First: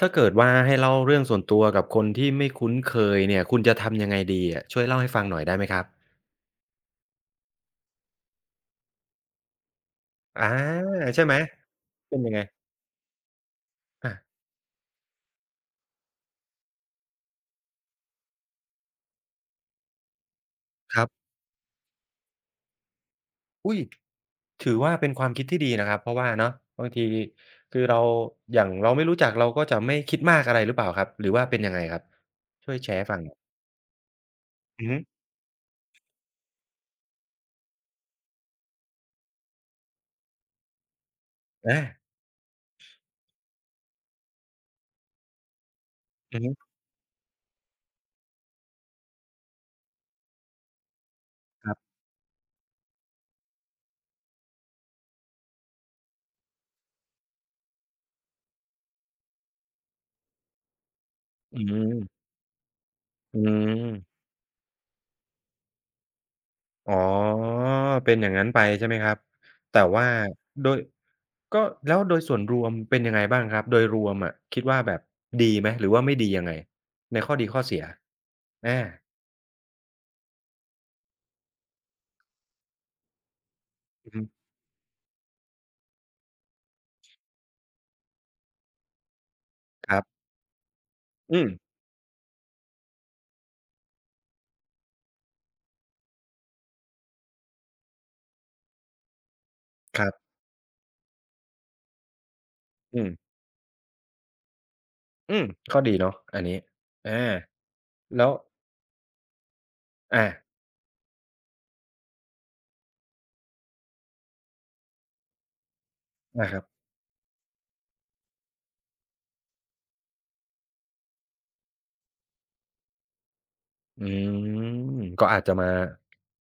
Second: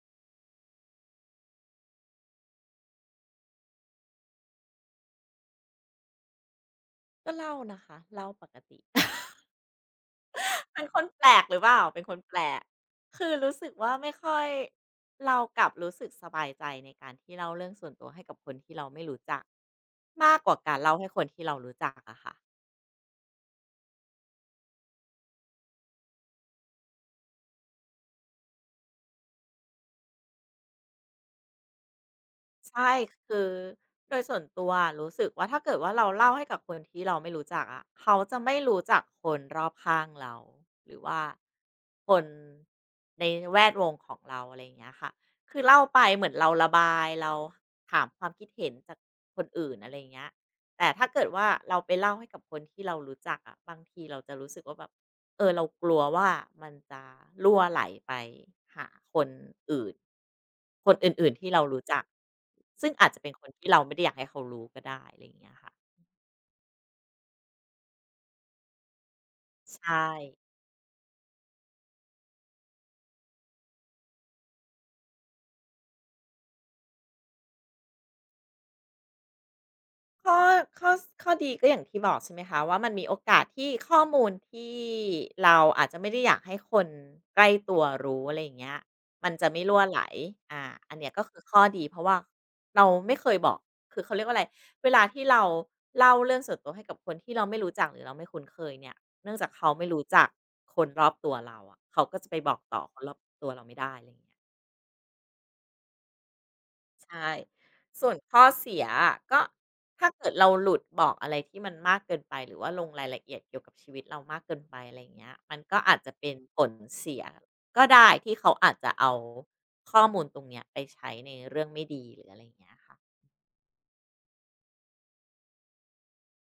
ถ้าเกิดว่าให้เล่าเรื่องส่วนตัวกับคนที่ไม่คุ้นเคยเนี่ยคุณจะทำยังไงดีอะช่วยเล่าให้ฟังหน่อยได้ไหมครับก็เล่านะคะเล่าปกติ อาเป็นคนแปใช่ลไหมกหรือเปล่าเป็นคเป็นนยัแปงไงลกคือรู้สึกว่าไม่อาค่อยเรากลับรู้สึกสบายใจในการที่เล่าเรื่องส่วนตัวให้กับคนที่เราไม่รู้จักมากกว่าการเล่าครัให้คนบที่เรารู้จักอะค่ะ อุ๊ยถือว่าเป็นความคิดที่ดีนะครับเพราะว่าเนาะบางทีคือเราอย่างเราไม่รู้จักเราก็จะไม่คิดมากอะไรหรือเปล่าครับหรือว่าเป็นยังไงครับช่วยแชใช่ร์ให้ฟังหน่อยคือโดยส่วนตัวอืออะฮึรู้สึกว่าถ้าเกิดว่าเราเล่าให้กับคนที่เราไม่รู้จักอะเขาจะไม่รู้จักคนรอบข้างเราหรือว่าอาคนในแวดวงของเราอะไรอย่างเงี้ยค่ะคือเล่าไปเหมือนอือเราฮึระบายเราถามความคิดเห็นจากคนอื่นอะไรอย่างเงี้ยแต่ถ้าเกิดว่าครัเราบไปเล่าให้กับคนที่เรารู้จักอะบางทีเราจะรู้สึกว่าแบบ เออเรากลัวว่ามันจะรั่วไหลไปหาคนอื่นคนอื่นๆที่อืเรารู้มจักซึ่งอาจจะเป็นอืคนที่เราไม่ได้อยากม ให้เขารู้ก็ได้อะไรอย่างเงี้ยค่ะอ๋อเป็นอย่างงั้นไปใช่ไหมครับแต่ใช่ ว่าโดยก็แล้วโดยส่วนรวมเป็นยังไงบ้างครับโดยรวมอะคิดว่าแบบดีไหมหรือว่าไม่ดียังไงในข้อดีข้อเสียอาข้อข้อข้อดีก็อย่างที่บอกใช่ไหมคะว่ามันมีโอกาสที่ข้ออือฮึมูลที่เราอาจจะไม่ได้อยากให้คนใกล้ตัวรู้อะไรอย่างเงี้ยมันจะไม่รั่วคไหรัลบอ่าอันเนี้ยก็อืคือมข้อดีเพราะว่าเราไม่เคยบอกคือเขาเรียกว่าอะไรเวลาที่เราเล่าเรื่องส่วนตัวให้กับคนที่เราไม่รู้จักหรือเราไม่คุ้นเคยเนี่ยเนื่องจากเขาไม่ครู้รัจักบคนรอบตัวเราอะเขาก็จะไปบอกต่อคอืนมรอบตัวเราไม่ได้อะไรอย่างเงี้ย อืมข้อดีเนาะอันนี้อใช่าส่วนแล้วข้อเสียอะก็ถ้าอาเกิดเราหลุดบอกอะไรที่มันมากเกินไปหรือว่าลงรายละเอียดเกี่ยวกับชีวิตเรามากเกินไปอะไรอย่างเงี้ยมันก็อาจจะเป็นอาคผรับ ลเสียก็ได้ที่เขาอาจจะเอาข้อมูลตรงเนี้ยไปใช้ในเรื่องไม่ดีหรืออะไรอย่างเงี้ยค่ะอืมก็อาจจะมา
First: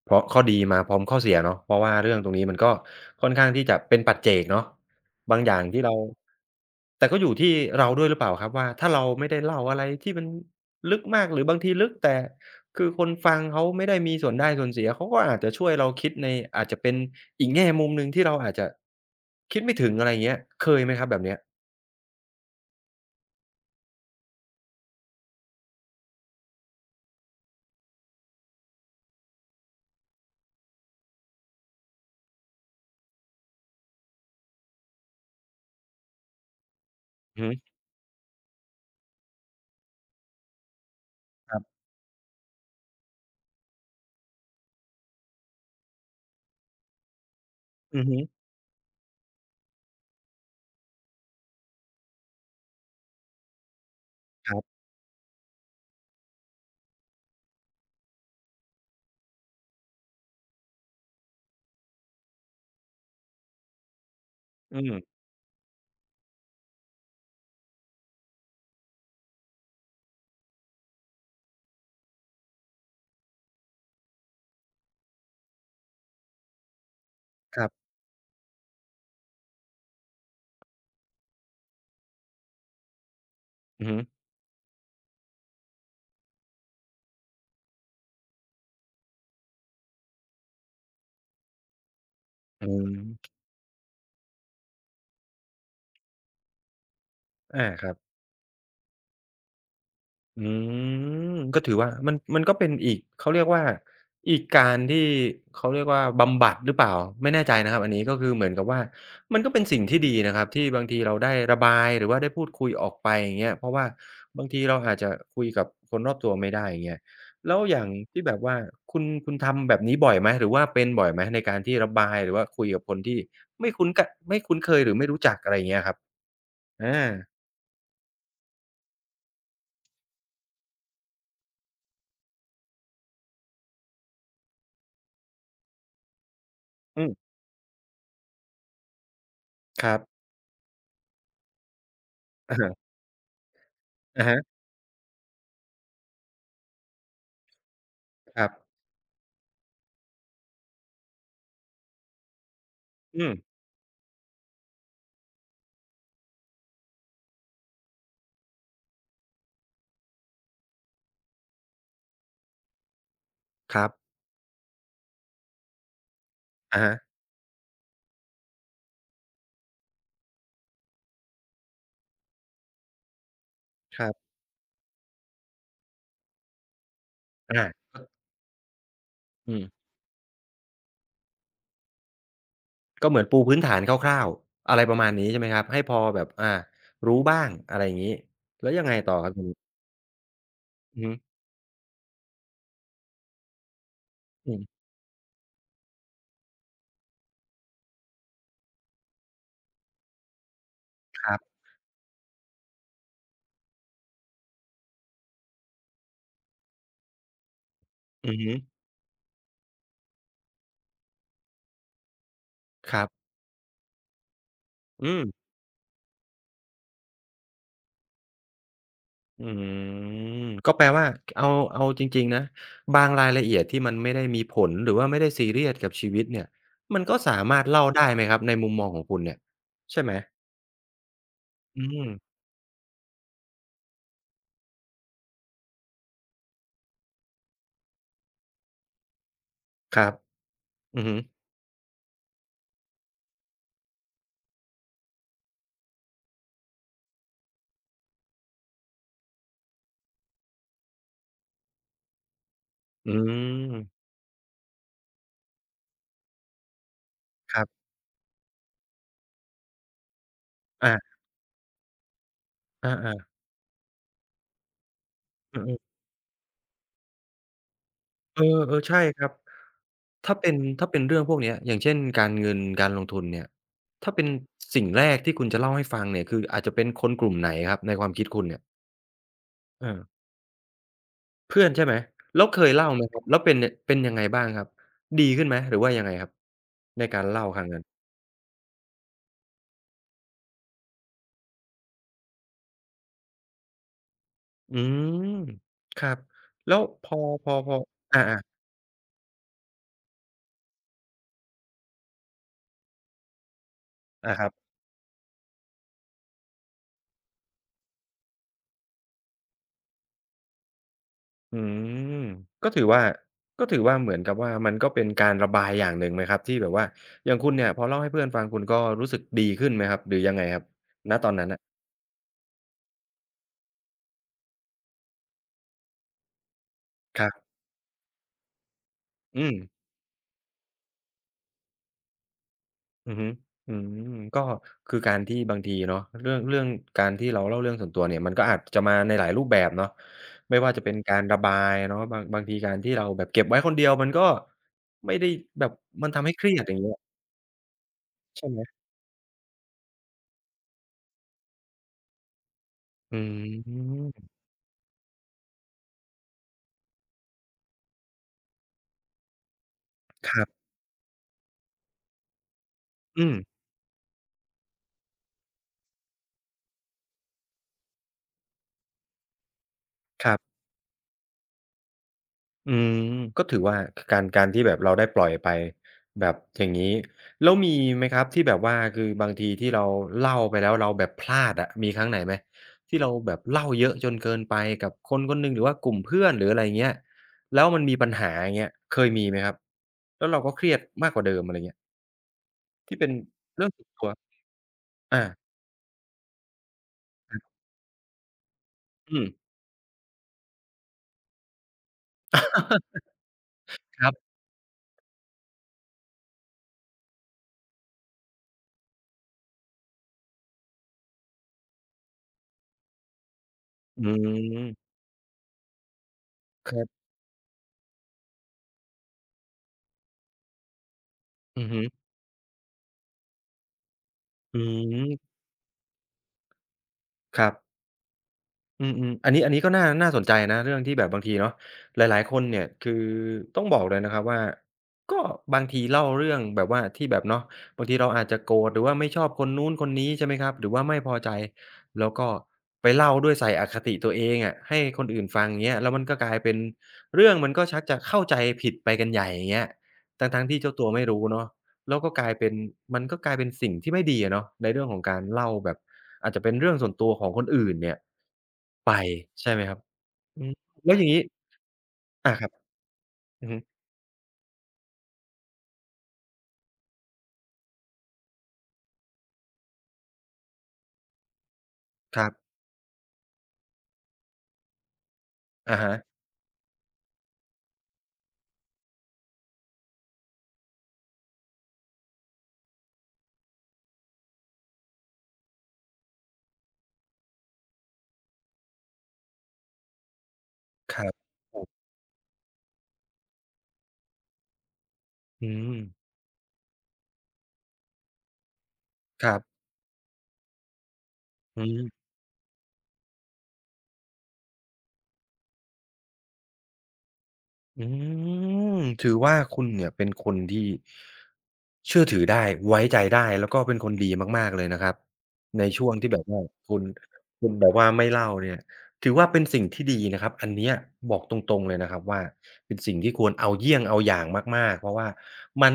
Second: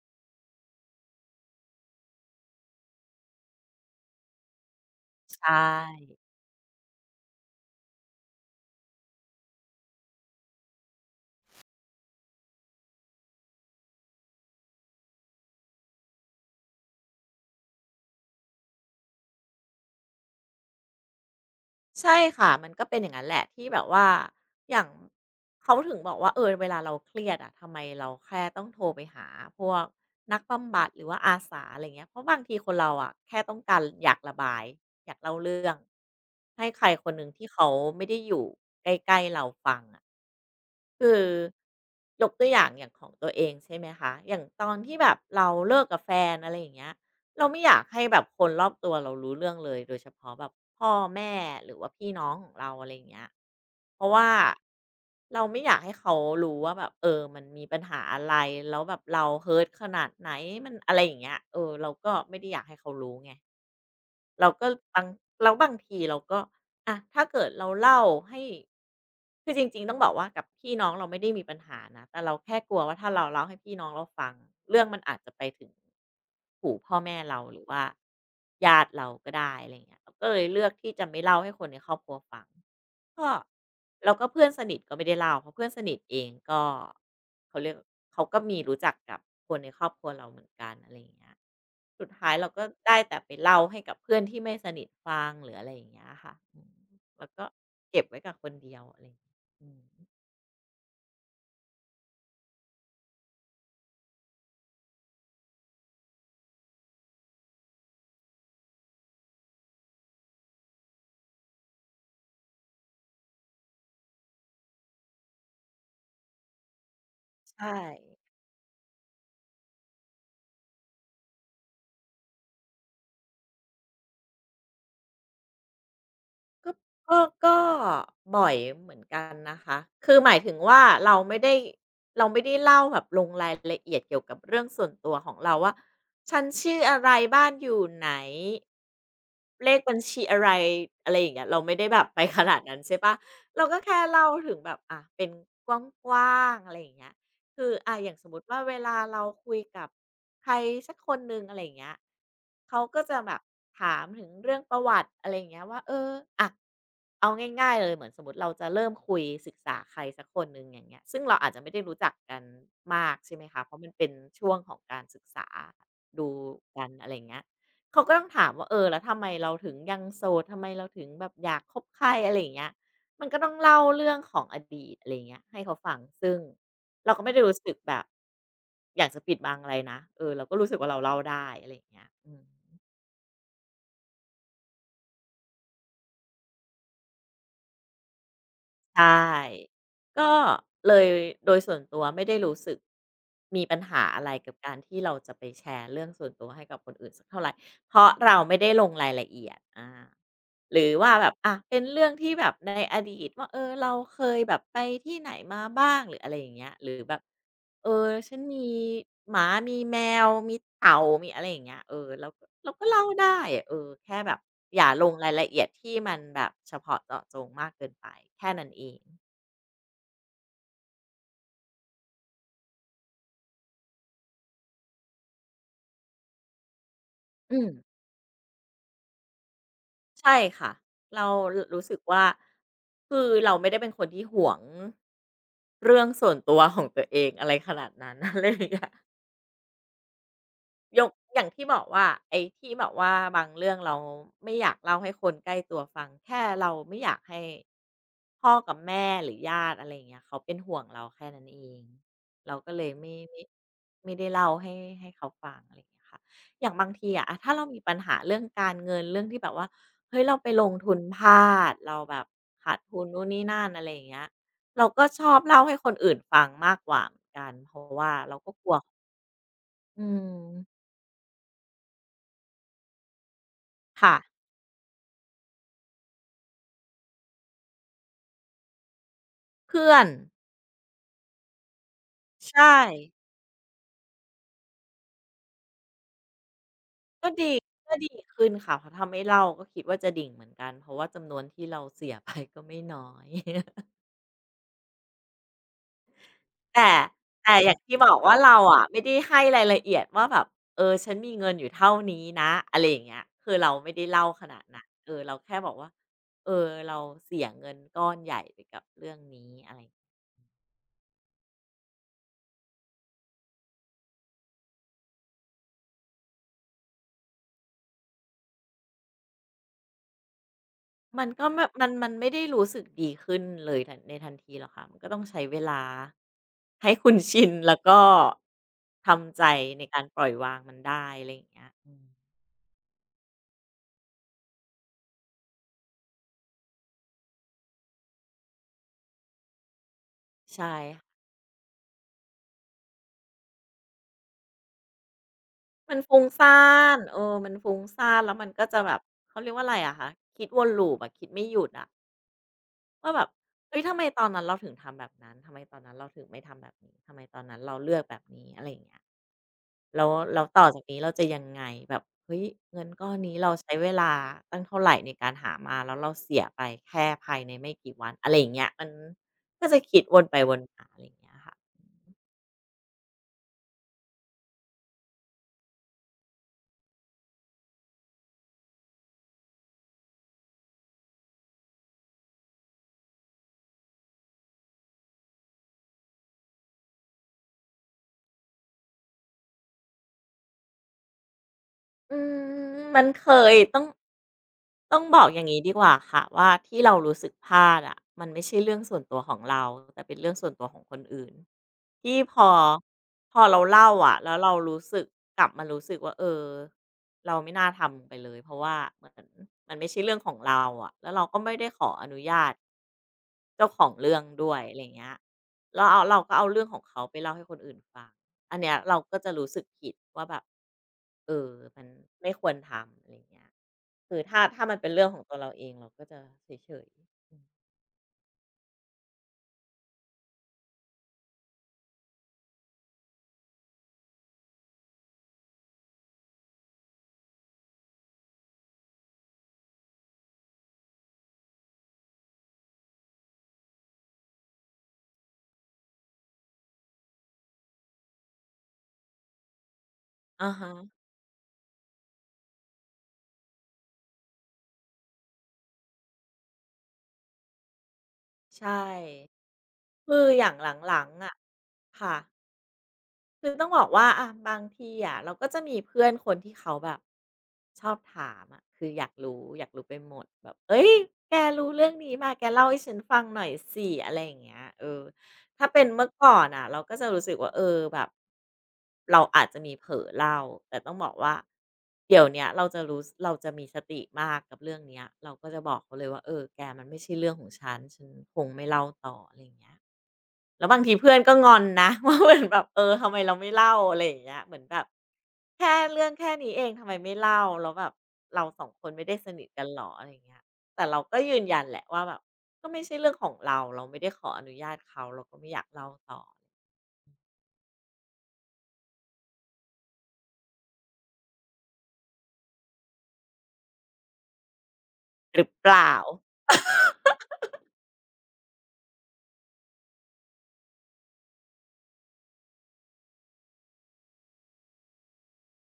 เพราะข้อดีมาพร้อมข้อเสียเนาะเพราะว่าเรื่องตรงนี้มันก็ค่อนข้างที่จะเป็นปัจเจกเนาะบางอใช่ ย่างที่เราแต่ก็อยู่ที่เราด้วยหรือเปล่าครับว่าถ้าเราไม่ได้เล่าอะไรที่มันลึกมากหรือบางทีลึกแต่คือคนฟังเขาไม่ได้มีส่วนได้ส่วนเสียเขาก็อาจจะช่วยเราคิดในอาจจะเป็นอีกแง่มุมหนึ่งที่เราอาจจะคิดไม่ถึงอะไรเงี้ยเคยไหมครับแบบเนี้ยใช่ค่ะมันก็เป็นอย่างนั้นแหละที่แบบว่าอย่างเขาถึงบอกว่าเออเวลาเราเครียดอะทำไมเราแค่ต้องโทรไปหาพวกนักบำบัดหรือว่าอาสาอะไรเงี้ยเพราะบางทีคนเราอะแค่ต้องการอยากระบายอยากเล่าเรื่องให้ใครคนหนึ่งอือที่ฮึเขาไม่ได้อยู่ใกล้ๆเราฟังอะคือครับยกตัวอย่างอย่างของตัวเองใช่ไหมคะอย่างตอนที่แบบเราเลิกกับแฟนอะไรอย่างเงี้ย เราไม่อยากให้อือแบฮึบคนรอบตัวเรารู้เรื่องเลยโดยเฉพาะแบบพ่อแม่หรือว่าพี่น้องของเราอะไรอย่างเงี้ยเพราะว่าครับเราไม่อยากให้เขารู้ว่าแบบเออมันมีปัญหาอะไรแล้วแบบเราเฮิร์ตขนาดไหนมันอะไรอย่างเงี้ยเออเราก็ไม่ได้อยากให้เขารู้ไง เราก็อืบางมแล้วบางทีเราก็อะถ้าเกิดเราเล่าให้คือจริงๆต้องบอกว่ากับพี่น้องเราไม่ได้มีปัญหานะแต่เราแค่กลัวว่าถ้าเราเล่าให้พี่น้องเราฟังเรื่องมันอาจจะไปถึงหูพ่อแม่เราหครือรัว่าบญาติเราก็ได้อะไรอเงี้ยเราก็เลยเลือกที่จะไม่เล่าให้คนในครอบครัวฟังก็อือฮึเราก็เพื่อนสนิทก็ไม่ได้เล่าเพราะเพื่อนสนิทเองก็เขาเรียกเขาก็มีรู้จักกับคนในครอบครัวเราเหมือนกันอะไรอย่างเงี้ย สุดท้ายเราก็อืมได้แต่ไปเล่าให้กับเพื่อนที่ไม่สนิทฟังหรืออะไรอย่างเงี้ยค่ะอืมแล้วก็อาครับ เก็บไว้กับคนเดียวอะไรอย่างเงี้ยอืมอืมก็ถือว่ามันก็เป็นอีกเขาเรียกว่าอีกการที่เขาเรียกว่าบำบัดหรือเปล่าไม่แน่ใจนะครับอันนี้ก็คือเหมือนกับว่ามันก็เป็นสิ่งที่ดีนะครับที่บางทีเราได้ระบายหรือว่าได้พูดคุยออกไปอย่างเงี้ยเพราะว่าบางทีเราอาจจะคุยกับคนรอบตัวไม่ได้อย่างเงี้ยแล้วใช่อย่างที่แบบว่าคุณทำแบบนี้บ่อยไหมหรือว่าเป็นบ่อยไหมในการที่ระบายหรือว่าคุยกับคนที่ไม่คุ้นกะไม่คุ้นเคยหรือไม่รู้จักอะไรอย่างเงี้ยครับก็อาก็ก็บ่อยเหมือนกันนะคะคือหมายถึงว่าเราไม่ได้เราไม่ได้เล่าแบบลงรายละเอียดเกี่ยวกับเรื่องส่วนตัวของเราว่าฉันชื่ออะอืไรมบ้านอยู่ไหน เลขคบัรัญบชีอะไรอะไรอย่างเงี้ยเราไม่ได้แบบไปขอะนาดฮะนั้นใช่เปล่าเราก็แค่อะเล่าฮะถึงแบบอ่าเป็นกว้างๆอะไรอย่างเงี้ยคืออ่าอย่างสมมุครัติว่าเวบลาเราคุยกับใครสักคนหนึ่งอะไรอย่างเงี้ยเขาก็จะอืแบม บถามถึงเรื่องประวัติอะไรอย่างเงี้ยว่าเอออะเอาง่ายๆเลยเหมือนสมมุติเราจะเริ่มคุยศึกษาใครสักคนหนึ่งอย่างเงี้ยซึ่งเราอาจจะไม่ได้รู้จักกันมากใช่ไหมคะเพคราะรัมันเป็นบช่วงของการศึกษาดูอะกันฮะอะไรอย่างเงี้ย เขาก็ต้องถามว่าเออแล้วทำไมเราถึงยังโสดทำไมเราถึงแบบอยากคบใครอะไรอย่างเงี้ยมันก็ต้องเล่าครัเรื่องบของอดีตอะไรอย่างเงี้ยให้เขาฟังซึ่งเราก็ไม่ได้รู้อาสึกแบบอยากจะปิดบัอืงมอะไรนะเออเราก็รู้สึกว่าเราเล่าได้อะไรอย่างเงี้ยอืม ก็เหมือนปูพื้นฐานคร่าวๆอะไรประมาณนี้ใช่ไหมครับให้พอแบบรู้บ้างอะไรอย่างงี้แล้วยังไงใชต่อครับที่ นี้ก็เลอือยฮึโดยส่วนตัวไม่ได้รู้สึกมีปัญหาอะไรกัอืบการมที่เราจะไปแชร์เรื่องส่วนตัวให้กับคนอื่นสักเท่าไหรเพราะเราไม่ได้ลงรายละเอียดอาหรือว่าคแบบรัอะบเป็นเรื่องที่แบบในอดีตว่าเออเราเคยแบบไปที่ไหนมาบ้างหรืออะไรอย่างเงี้ยหรือแบบ เอออืฉัอนฮึมีหมา มีแมว มีเต่ามีอะไรอย่างเงี้ยเออเราก็คเล่ารับได้เออแค่แบบอย่าลอืงมรายละเอียดที่มันแบบเฉพาะเจาะจงมากเกินไปแค่นั้นเองอืมก็แปลว่าเอาเอาจริงๆนะบางรายละเอียดที่มันไม่ได้มีผลหรือว่าไม่ได้ซีเรียสกับชีวิตเนี่ยมันก็สาอืมารถมเล่าได้ไหมครับในมุมมองของคุณเนี่ยใช่ไหมใช่ค่ะเรารอืรู้สึกมว่าคือเราไม่ได้เป็นคนที่หวงเรื่องส่วนตัวของตัวเองอะไรขนาดนั้น อะไรอย่างเงี้ย ครับยอือกฮึอย่างที่บอกว่าไอ้ที่แบบว่าบางเรื่องเราไม่อยากเล่าให้คนใกล้ตัวฟังแค่เราไม่อยากให้พ่อกับแม่หรือญาติอะไรอย่างเงี้ยเขาเป็นห่วงเราแค่นั้นเองเราก็เลยอืไม่มไม่ได้เล่าให้ให้เขาฟังอะไรอย่างเงี้ยค่ะอย่างบางทีอะถ้าคเรารัมีบปัญหาเรื่องการเงินเรื่องที่แบบว่าเฮ้ยเราไปลงทุนอาพลาดเราแบบขาดอทุนนู่นานี่นั่นอะไรอย่างเงี้ยเราก็ชอบๆอืเล่าให้คอ นอื่นฟังมากกว่าเหมือนกันเพราะว่าเราเออก็กลัเอวอใช่ครับอืถ้าเป็นมถ้าเป็นเรื่องพวกเนี้ยอย่างเช่นการเงินการลงทุนเนี่ยถ้าค่ะ เป็นสิ่งแรกที่คุณจะเล่าให้ฟังเนี่ยคืออาจจะเป็นคนกลุ่มไหนครับในความคิดคุณเนี่ยเอเพื่ออนเพื่อนใช่ไหมแล้วเคใช่ยเล่าไหมครับแล้วเป็นเนี่ยเป็นยังไงบ้างครับดีขึ้นไหมหรือว่ายังไงครับในการก็เล่าดีครั้งนั้นก็ดีขึ้นค่ะเพราะถ้าไม่เล่าก็คิดว่าจะดิ่งเหมือนกันเพราะว่าจำนวนที่เราเสียไปก็ไม่น้อย อืมครับแล้วแต่พอพอแต่อพอย่างที่บอกอาว่าเราอะไม่ได้ให้รายละเอียดว่าแบบเออฉันมีเงินอยู่เท่านี้นะอะไรอย่างเงี้ยคือเราไม่ได้เล่าๆอาคขรับ นาดนั้นเออเราแค่บอกว่าเออเราเสียเงินก้อนใหญ่ไปกับเรื่องนี้อะไร อืมก็ถือว่าเหมือนกับว่ามันก็เป็นการระบายอย่างหนึ่งไหมครับที่แบบว่าอย่างคุณเนี่ยพอเล่าให้เพื่อนฟังคุณก็รู้สึกดีขึ้นไหมครับหรือยังไงครับณมัตนอนก็นั้นแบบน่ะมันไม่ได้รู้สึกดีขึ้นเลยทันในทันทีหรอกค่ะมันก็ต้องใช้เวลาให้คุณครัชิบน แล้วก็ทำใจอืมในการปล่อยวางมันได้อะไรอย่างเงี้ยอืมอือฮึอืมก็คือการที่บางทีเนาะเรื่องการที่เราเล่าเรื่องส่วนตัวเนี่ยมันก็อาจจะมาในหลายรูปแบบเนาะไม่ว่าใช่จะเป็นค่การะระบายเนาะบางทีการที่เราแบบเก็บไว้คนเดียวมันก็ไม่ได้แบบมันมันฟุ้งทำให้เครียซ่าดอย่างเงี้ยนเออมันฟุ้งซ่านแล้วมัใช่นไหก็มจะแบบเขาเรียกว่าอะไรอะคะคิดวนลูปอะคิดไม่หยุดอะว่าอืแบบเฮ้ยทำไมตอมนนั้นเราถึงทำแบบนั้นทำไมตอนนั้นเราถึงไม่ทำแบบนี้ทำไมตอนนั้นเราเลือกแบบนี้อะไรอย่างเงี้ย แล้วคแล้รัวต่อบจากนี้เราจะยังไงแบบเฮ้ยเงินก้อนอืมนี้เราใช้เวลาตั้งเท่าไรในการหามาแล้วเราเสียไปแค่ภายในไม่กี่วันอะไรอย่างเงี้ยมันก็จะคิดวนคไปรัวบ นมาอะไรอย่างเงี้ยค่ะอืมก็ถือว่าการที่แบบเราได้ปล่อยไปแบบอย่างงี้แล้วมีไหมครับที่แบบว่าคือบางทีที่เราเล่าไปแล้วเราแบบพลาดอะมีครั้งไหนไหมที่เราแบบเล่าเยอะจนเกินไปกับคนคนหนึ่งหรือว่ากลุ่มเพื่อนหรืออะไรอย่างเงี้ยแล้วมันมีปัญหาอย่างเงี้ยเคยมีไหมครับแล้วเราก็เครียดมากกว่าเดิมอะไรเงี้ยอืมที่มันเป็นเคยเรื่องต้อส่ง วนตัวต้องบอาอกอย่างนี้ดีกว่าค่ะว่าที่เรารู้สึกพลาดอะะมันไม่ใช่เรื่องส่วนตัอืวม ของเราแต่เป็นเรื่องส่วนตัวของคนอื่นที่พอ พอเราเล่าครัอะะบแล้วเรารู้สึกกลับมารู้สึกว่าเออเราไม่น่าทำไปเลยเพราะว่าเหมือนมันไม่ใช่เรื่องของเราอะะแล้วเราก็ไม่ได้ขออนุญาตเจ้าของอืเรื่องด้วยอะไรมเงี้ยแล้วเอาเราก็เอาเรื่องคของรัเขาบไปเล่าให้คนอื่นฟังอันเนี้ยเราก็จะรู้สึกผิดว่าแบบเอออือฮึมันไม่ควรทำอะไรเงี้ย คือถ้าอืถ้ามันเป็นเรื่องของตัวมเราเองเราก็จะเฉยๆอืคมรับ อืมอมอันนี้ก็น่าสนใจนะเรื่องที่แบบบางทีเนาะหลายๆคนเนี่ยคือต้องบอกเลยนะครับว่าก็บางทีเล่าเรื่องแบบว่าที่แบบเนาะบางทีเราอาจจะโกรธหรือว่าไม่ชอบคนนู้นคนนี้ใช่ไหมครับหรือว่าไม่พอใจแล้วก็ไปเล่าด้วยใส่อคติตัวเองอะให้คนอื่นฟังงเงี้ยแล้วมันก็กลายเป็นเรื่องมันก็ชักจะเข้าใจผิดไปกันใหญ่อย่างเงี้ยทั้งอะๆที่ฮะเจ้าตัวไม่รู้เนาะ แล้วก็กลายเป็นมันก็กลายเป็นสิ่งที่ไม่ดีอะเนาะในเรื่องของการเล่าแบบอาจจะเป็นเรื่องส่วนตัวของคนอื่นเนี่ยใช่ไปใช่ไหมครับคือออืย่ามงหแล้วอลัย่างงงี้ๆอะค่ะ อาครับอืคืออฮึต้องบอกว่าอะบางทีอะเราก็จะมีเพื่อนคนที่เขาแบบชอบถามอะคืออยากรู้ไปหมดแบบเฮ้ยแกรู้เรื่องนี้ครัมาแกบเล่าให้ฉันฟังหน่อยสิอะไรอย่างเงี้ยเออถ้าอะเป็นฮะเมื่อก่อนน่ะเราก็จะรู้สึกว่าเออแบบเราอาจจะมีเผลอเล่าแต่ต้องบอกว่าเดี๋ยวเนี้ยเราจะมีสติมากกับเรื่องเนี้ยเราก็จะบอกเขาเลยว่าเออแกมันไม่ใช่เรื่องของฉันคงไม่เล่าต่ออะไรอย่างเงี้ย แล้วบางทีครัเพื่บอนก็งโออนนะ ว่าเหมือนแบบเออทำไมเราไม่เล่าอะไรอย่างเงี้ยเหมือนแบบอืมแค่เรื่องแค่นี้เองทำไมไม่เล่าแล้วแบบเราสองคนไม่ได้คสรันิทบกันหรออะไรอย่างเงี้ยแต่เราก็ยืนยัอืนแหละม ว่าแบบก็ไม่ใช่เรื่องของเราเราไม่ได้ขออนุญาตเขาเราก็ไม่อยากเล่าต่ออืมถือว่าคุณเนี่ยเป็นคนที่เชื่อถือได้ไว้ใจได้แล้วก็เป็นคนดีมากๆเลยนะครับหรือในเปช่วล่างที่แบบว่าคุณคุณแบบว่าไม่เล่าเนี่ยถือว่าเป็นสิ่งที่ดีนะครับอันเนี้ยบอกตรงๆเลยนะครับว่าเป็นสิ่งที่ควรเอาเยี่ยงเอาอย่างมากๆเพราะว่ามัน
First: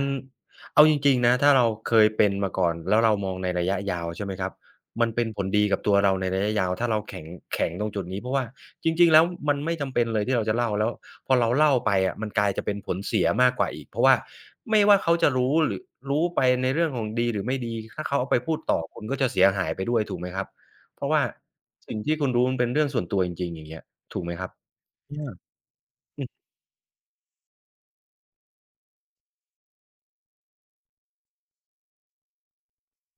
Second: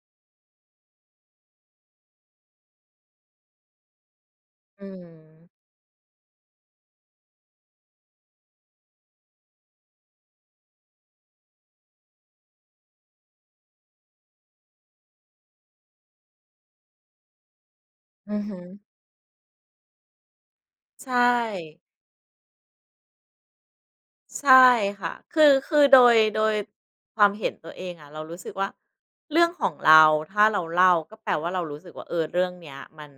เอาจริงๆนะถ้าเราเคยเป็นมาก่อนแล้วเรามองในระยะยาวใช่ไหมครับอืมันเป็นผลมดีกับตัวเราในระยะยาวถ้าเราแข็งแข็งตรงจุดนี้เพราะว่าจริงๆแล้วมันไม่จำเป็นเลยที่เราจะเล่าแล้ว พอเราเล่าไปอะมันกลายจะเป็นผลเสียมากกว่าอีกเพราะว่าไม่ว่าเขาจะรู้หรือรู้ไปในเรื่องของดีหรือไม่ดีถ้าเขาเอาอืไปอพูหืดอต่อคุณก็จะเสียหายไปด้วยถูกไหมครับเพราะใช่ ว่าสิ่งที่คุณรู้มันเป็นเรื่องส่วนตัวจริงๆอย่างเงี้ยถูกไหมครับใช่ค่ะน่คือคือโดยอืมโดยความเห็นตัวเองอะเรารู้สึกว่าเรื่องของเราถ้าเราเล่าก็แปลว่าเรารู้สึกว่าเออเรื่องเนี้ยมัน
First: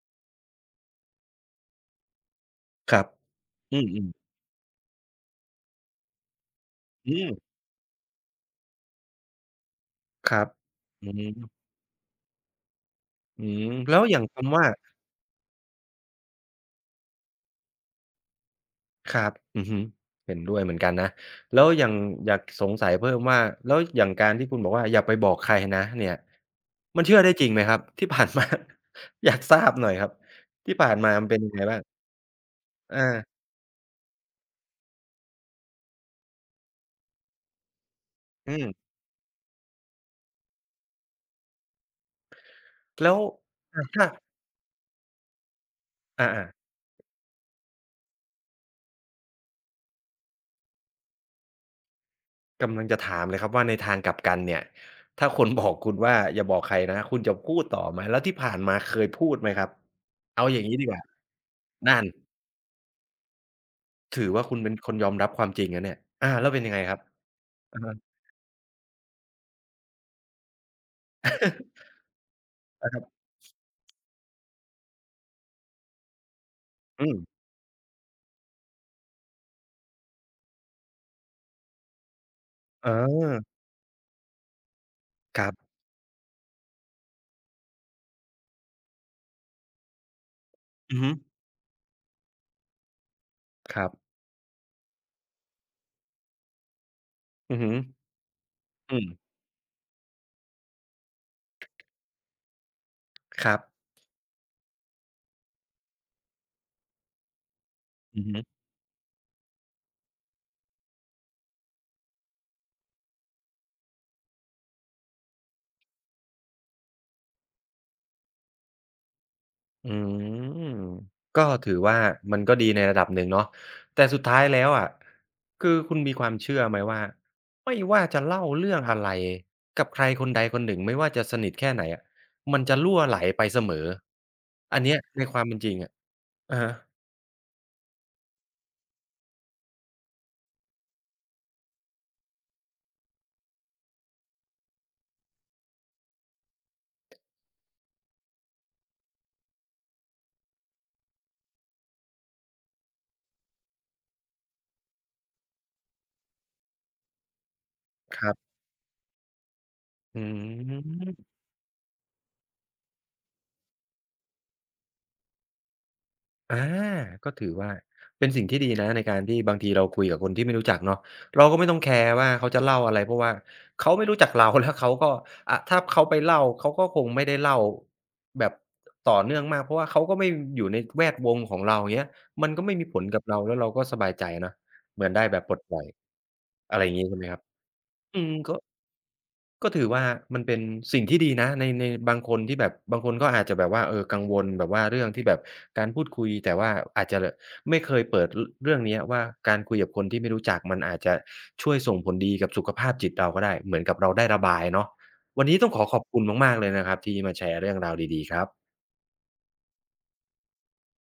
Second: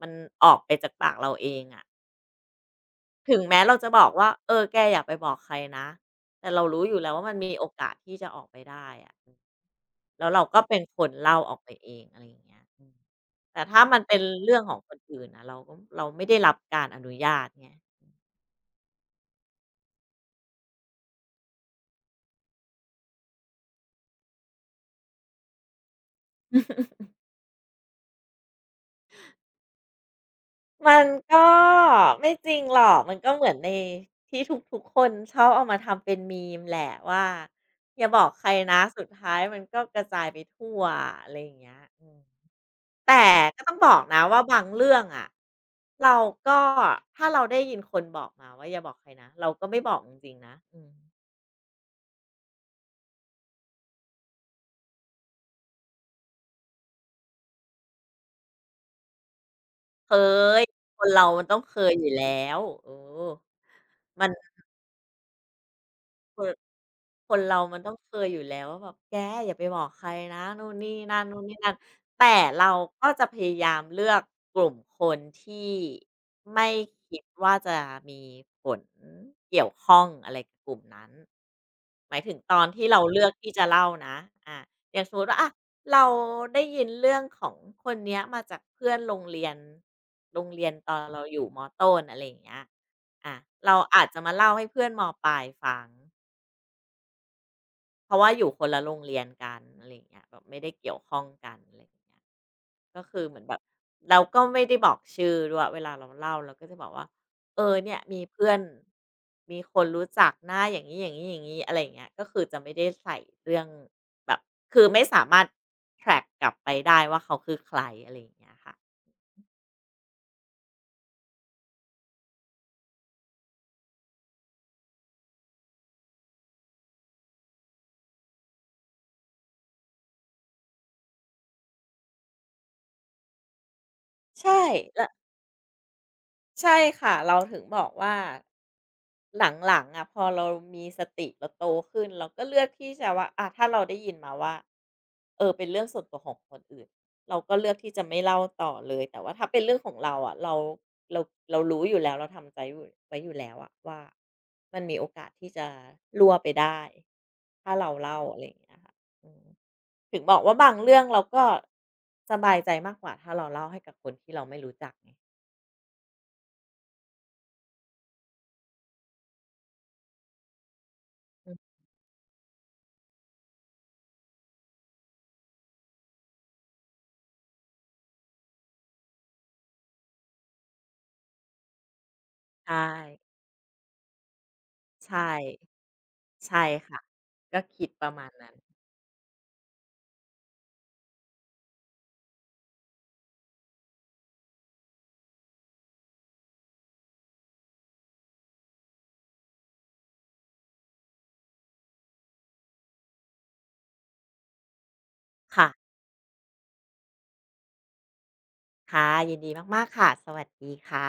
มันออกไปจากปากเราเองอะครับถึงแม้เราอืจะบอมกๆว่าเออแกอย่าไปบอกใครนะแต่เรารู้อยู่แล้วอืว่ามมันมีโอกาสที่จะออกไปได้อะอืมแล้วคเรารับก็เป็นคอืนเล่าออกมไปเองอะไรอย่างเงี้ยอืมอืแต่มถ้าแล้มันวอเป็นย่างคำเรื่องว่า ของคนอื่นอะเราไม่ได้รับการอนุญาตไง ครับอือฮึเห็นด้วยเหมือนกันนะแล้วอย่างอยากสงสัยเพิ่มว่าแล้วอย่างการที่คุณบอกว่าอย่าไปบอกใครนะเนี่ยมันเชื่อได้จริงไหมครับที่ผ่านมา อยากทราบหน่อยครับที่ผ่านมันมามันเป็นก็ยังไงบ้างไม่จริงหรออก มันาก็เหมือนในที่ทุกๆคนชอบเอามาทำเป็นมีมแหละว่าอย่าบอกใครอืมนะสุดท้ายมันก็กระจายไปทั่วอะไรอย่างเงี้ยอืมแล้วแต่ก็ต้องอาบอกถ้านะว่าบางเรื่องอะเราอาๆก็ถ้าเราได้ยินคนบอกมาว่าอย่าบอกใครนะเราก็ไม่บอกจริงๆนะอืมกำลังจะถามเลยครับว่าในทางกลับกันเนี่ยถ้าคนบอกคุณว่าอย่าบอกใครนะคุณจะพูดต่อไหมแล้วที่ผ่านมาเคยพูดไหมครับเคเอาอยย่างงี้ดีกคว่านเรามันต้องเคยนั่อนยู่แล้วเออถืมัอนว่าคุณเป็นคนยอมรับความจริงนะเนี่ยอาเค แล้วเป็นยังไงครับคนเรามัอะนต้อฮะงเคยอยู่แล้วว่าแบบแกอย่าไปบอกใครนะนู่นนี่นั่นอะนู่นฮะ นี่นั่น แต่เราก็จะพยายามเลือกกลุ่มคนที่ไม่อืคิดมว่าจะมีผลเกี่ยวข้องอะไรกับกลุ่มนั้นหมายถึงตอนที่เออเราเลือกที่จะเล่านะอ่ะอย่างสมมติว่าคอะรับเราได้ยินเรื่องของคนเนี้ยมาจากเพื่อนโรงเรียนโรงเรียนตอืออนฮึเราอยู่มอต้นอะไรอย่างเงี้ยอ่ะเราครับอาจจะมาเล่าให้เพื่อนมอปลายฟัง อือฮึเพราะว่าอยู่คนละโรอืงมเรียนกันอะไรอย่างเงี้ยแบบไม่ได้เกี่ยวข้องกันอะไรอย่างเงี้ยก็คือเหมือคนแบรับบเราก็ไม่ได้บอกชื่อด้วยเวลาเราเล่าเราก็จะบอกว่าเออเนี่ยมีอือฮึเพื่อนมีคนรู้จักหนาอย่างนี้อย่างนี้ๆๆอะไรอย่างเงี้ยก็คือจะไม่ได้ใส่เรื่องแบบคือไม่สามารถแทร็กกลับไปได้ว่าเขาคือใครอะไรอย่างเงี้ยค่ะอืมก็ถือว่ามันก็ดีในระดับหนึ่งเนาะแต่สุดท้ายแล้วอะคือคุณมีความเชื่อไหมว่า ไม่ว่าจะเล่าเรื่องอะไรกับใครคนใดคนหนึ่งไม่ว่าจะสนิทแค่ไหนอะมันจะรั่วไหลไปเสมอ ใช่อันเนี้ยแล้ว ในความเป็นจริงอะอะฮะใช่ค่ะเราถึงบอกว่าหลังๆอะพอเรามีสติเราโตขึ้นเราก็เลือกที่จะว่าอะถ้าเราได้ยินมาว่าเออเป็นเรื่องส่วนตัวของคนอื่นเราก็เลือกที่จะไม่เล่าต่อเลยแต่ว่าถ้าเป็นเรื่องของเราอะเราเรารู้อยู่แล้วเราทำใจไว้อยู่แล้วอะว่ามันมีโอกาสที่จะรั่วไปได้ถ้าเราเล่าครัอะไรอบย่างเงี้ยค่ะอืมถึอืงบอกว่าบางเรื่องเราม ก็สบายใจมากกว่าถ้าเราเล่าให้กับคนที่เราไม่รู้จักไงอาก็ถือว่าเป็นสิ่งที่ดีนะในการที่บางทีเราคุยกับคนที่ไม่รู้จักเนาะเราอืก็ไม่มต้องแคร์ว่าเขาจะเล่าอะไรเพราะว่าเขาไม่รู้จักเราแล้วเขาก็อะถ้าเขาไปเล่าเขาก็คงไม่ได้เล่าแบบต่อเนื่องมากเพราะว่าเขาก็ไม่อยู่ในแวดวงของเราอย่างเงี้ยมันก็ไม่ใช่ มีผลกับเราแล้วเราก็สบายใจนะเหมือนได้ใช่แบบปลดปล่อยใช่อะไรอย่างค่ะงี้ใช่ไหมครับก็คิดประอืมามณนั้ก็ นก็ถือว่ามันเป็นสิ่งที่ดีนะในในบางคนที่แบบบางคนก็อาจจะแบบว่าเออกังวลแบบว่าเรื่องที่แบบการพูดคุยแต่ว่าอาจจะลไม่เคยเปิดรเรื่องเนี้ยว่าการคุยกับคนที่ไม่รู้จักมันอาจจะช่วยส่งผลดีกับสุขภาพจิตเราก็ได้เหมือนกับเราได้ระบายเนาะวันนี้ค่ะต้องขอขอบคุณมากๆเลยนะครับที่มาแชร์เรื่องราวดีๆครับค่ะยินดีมากๆค่ะสวัสดีค่ะ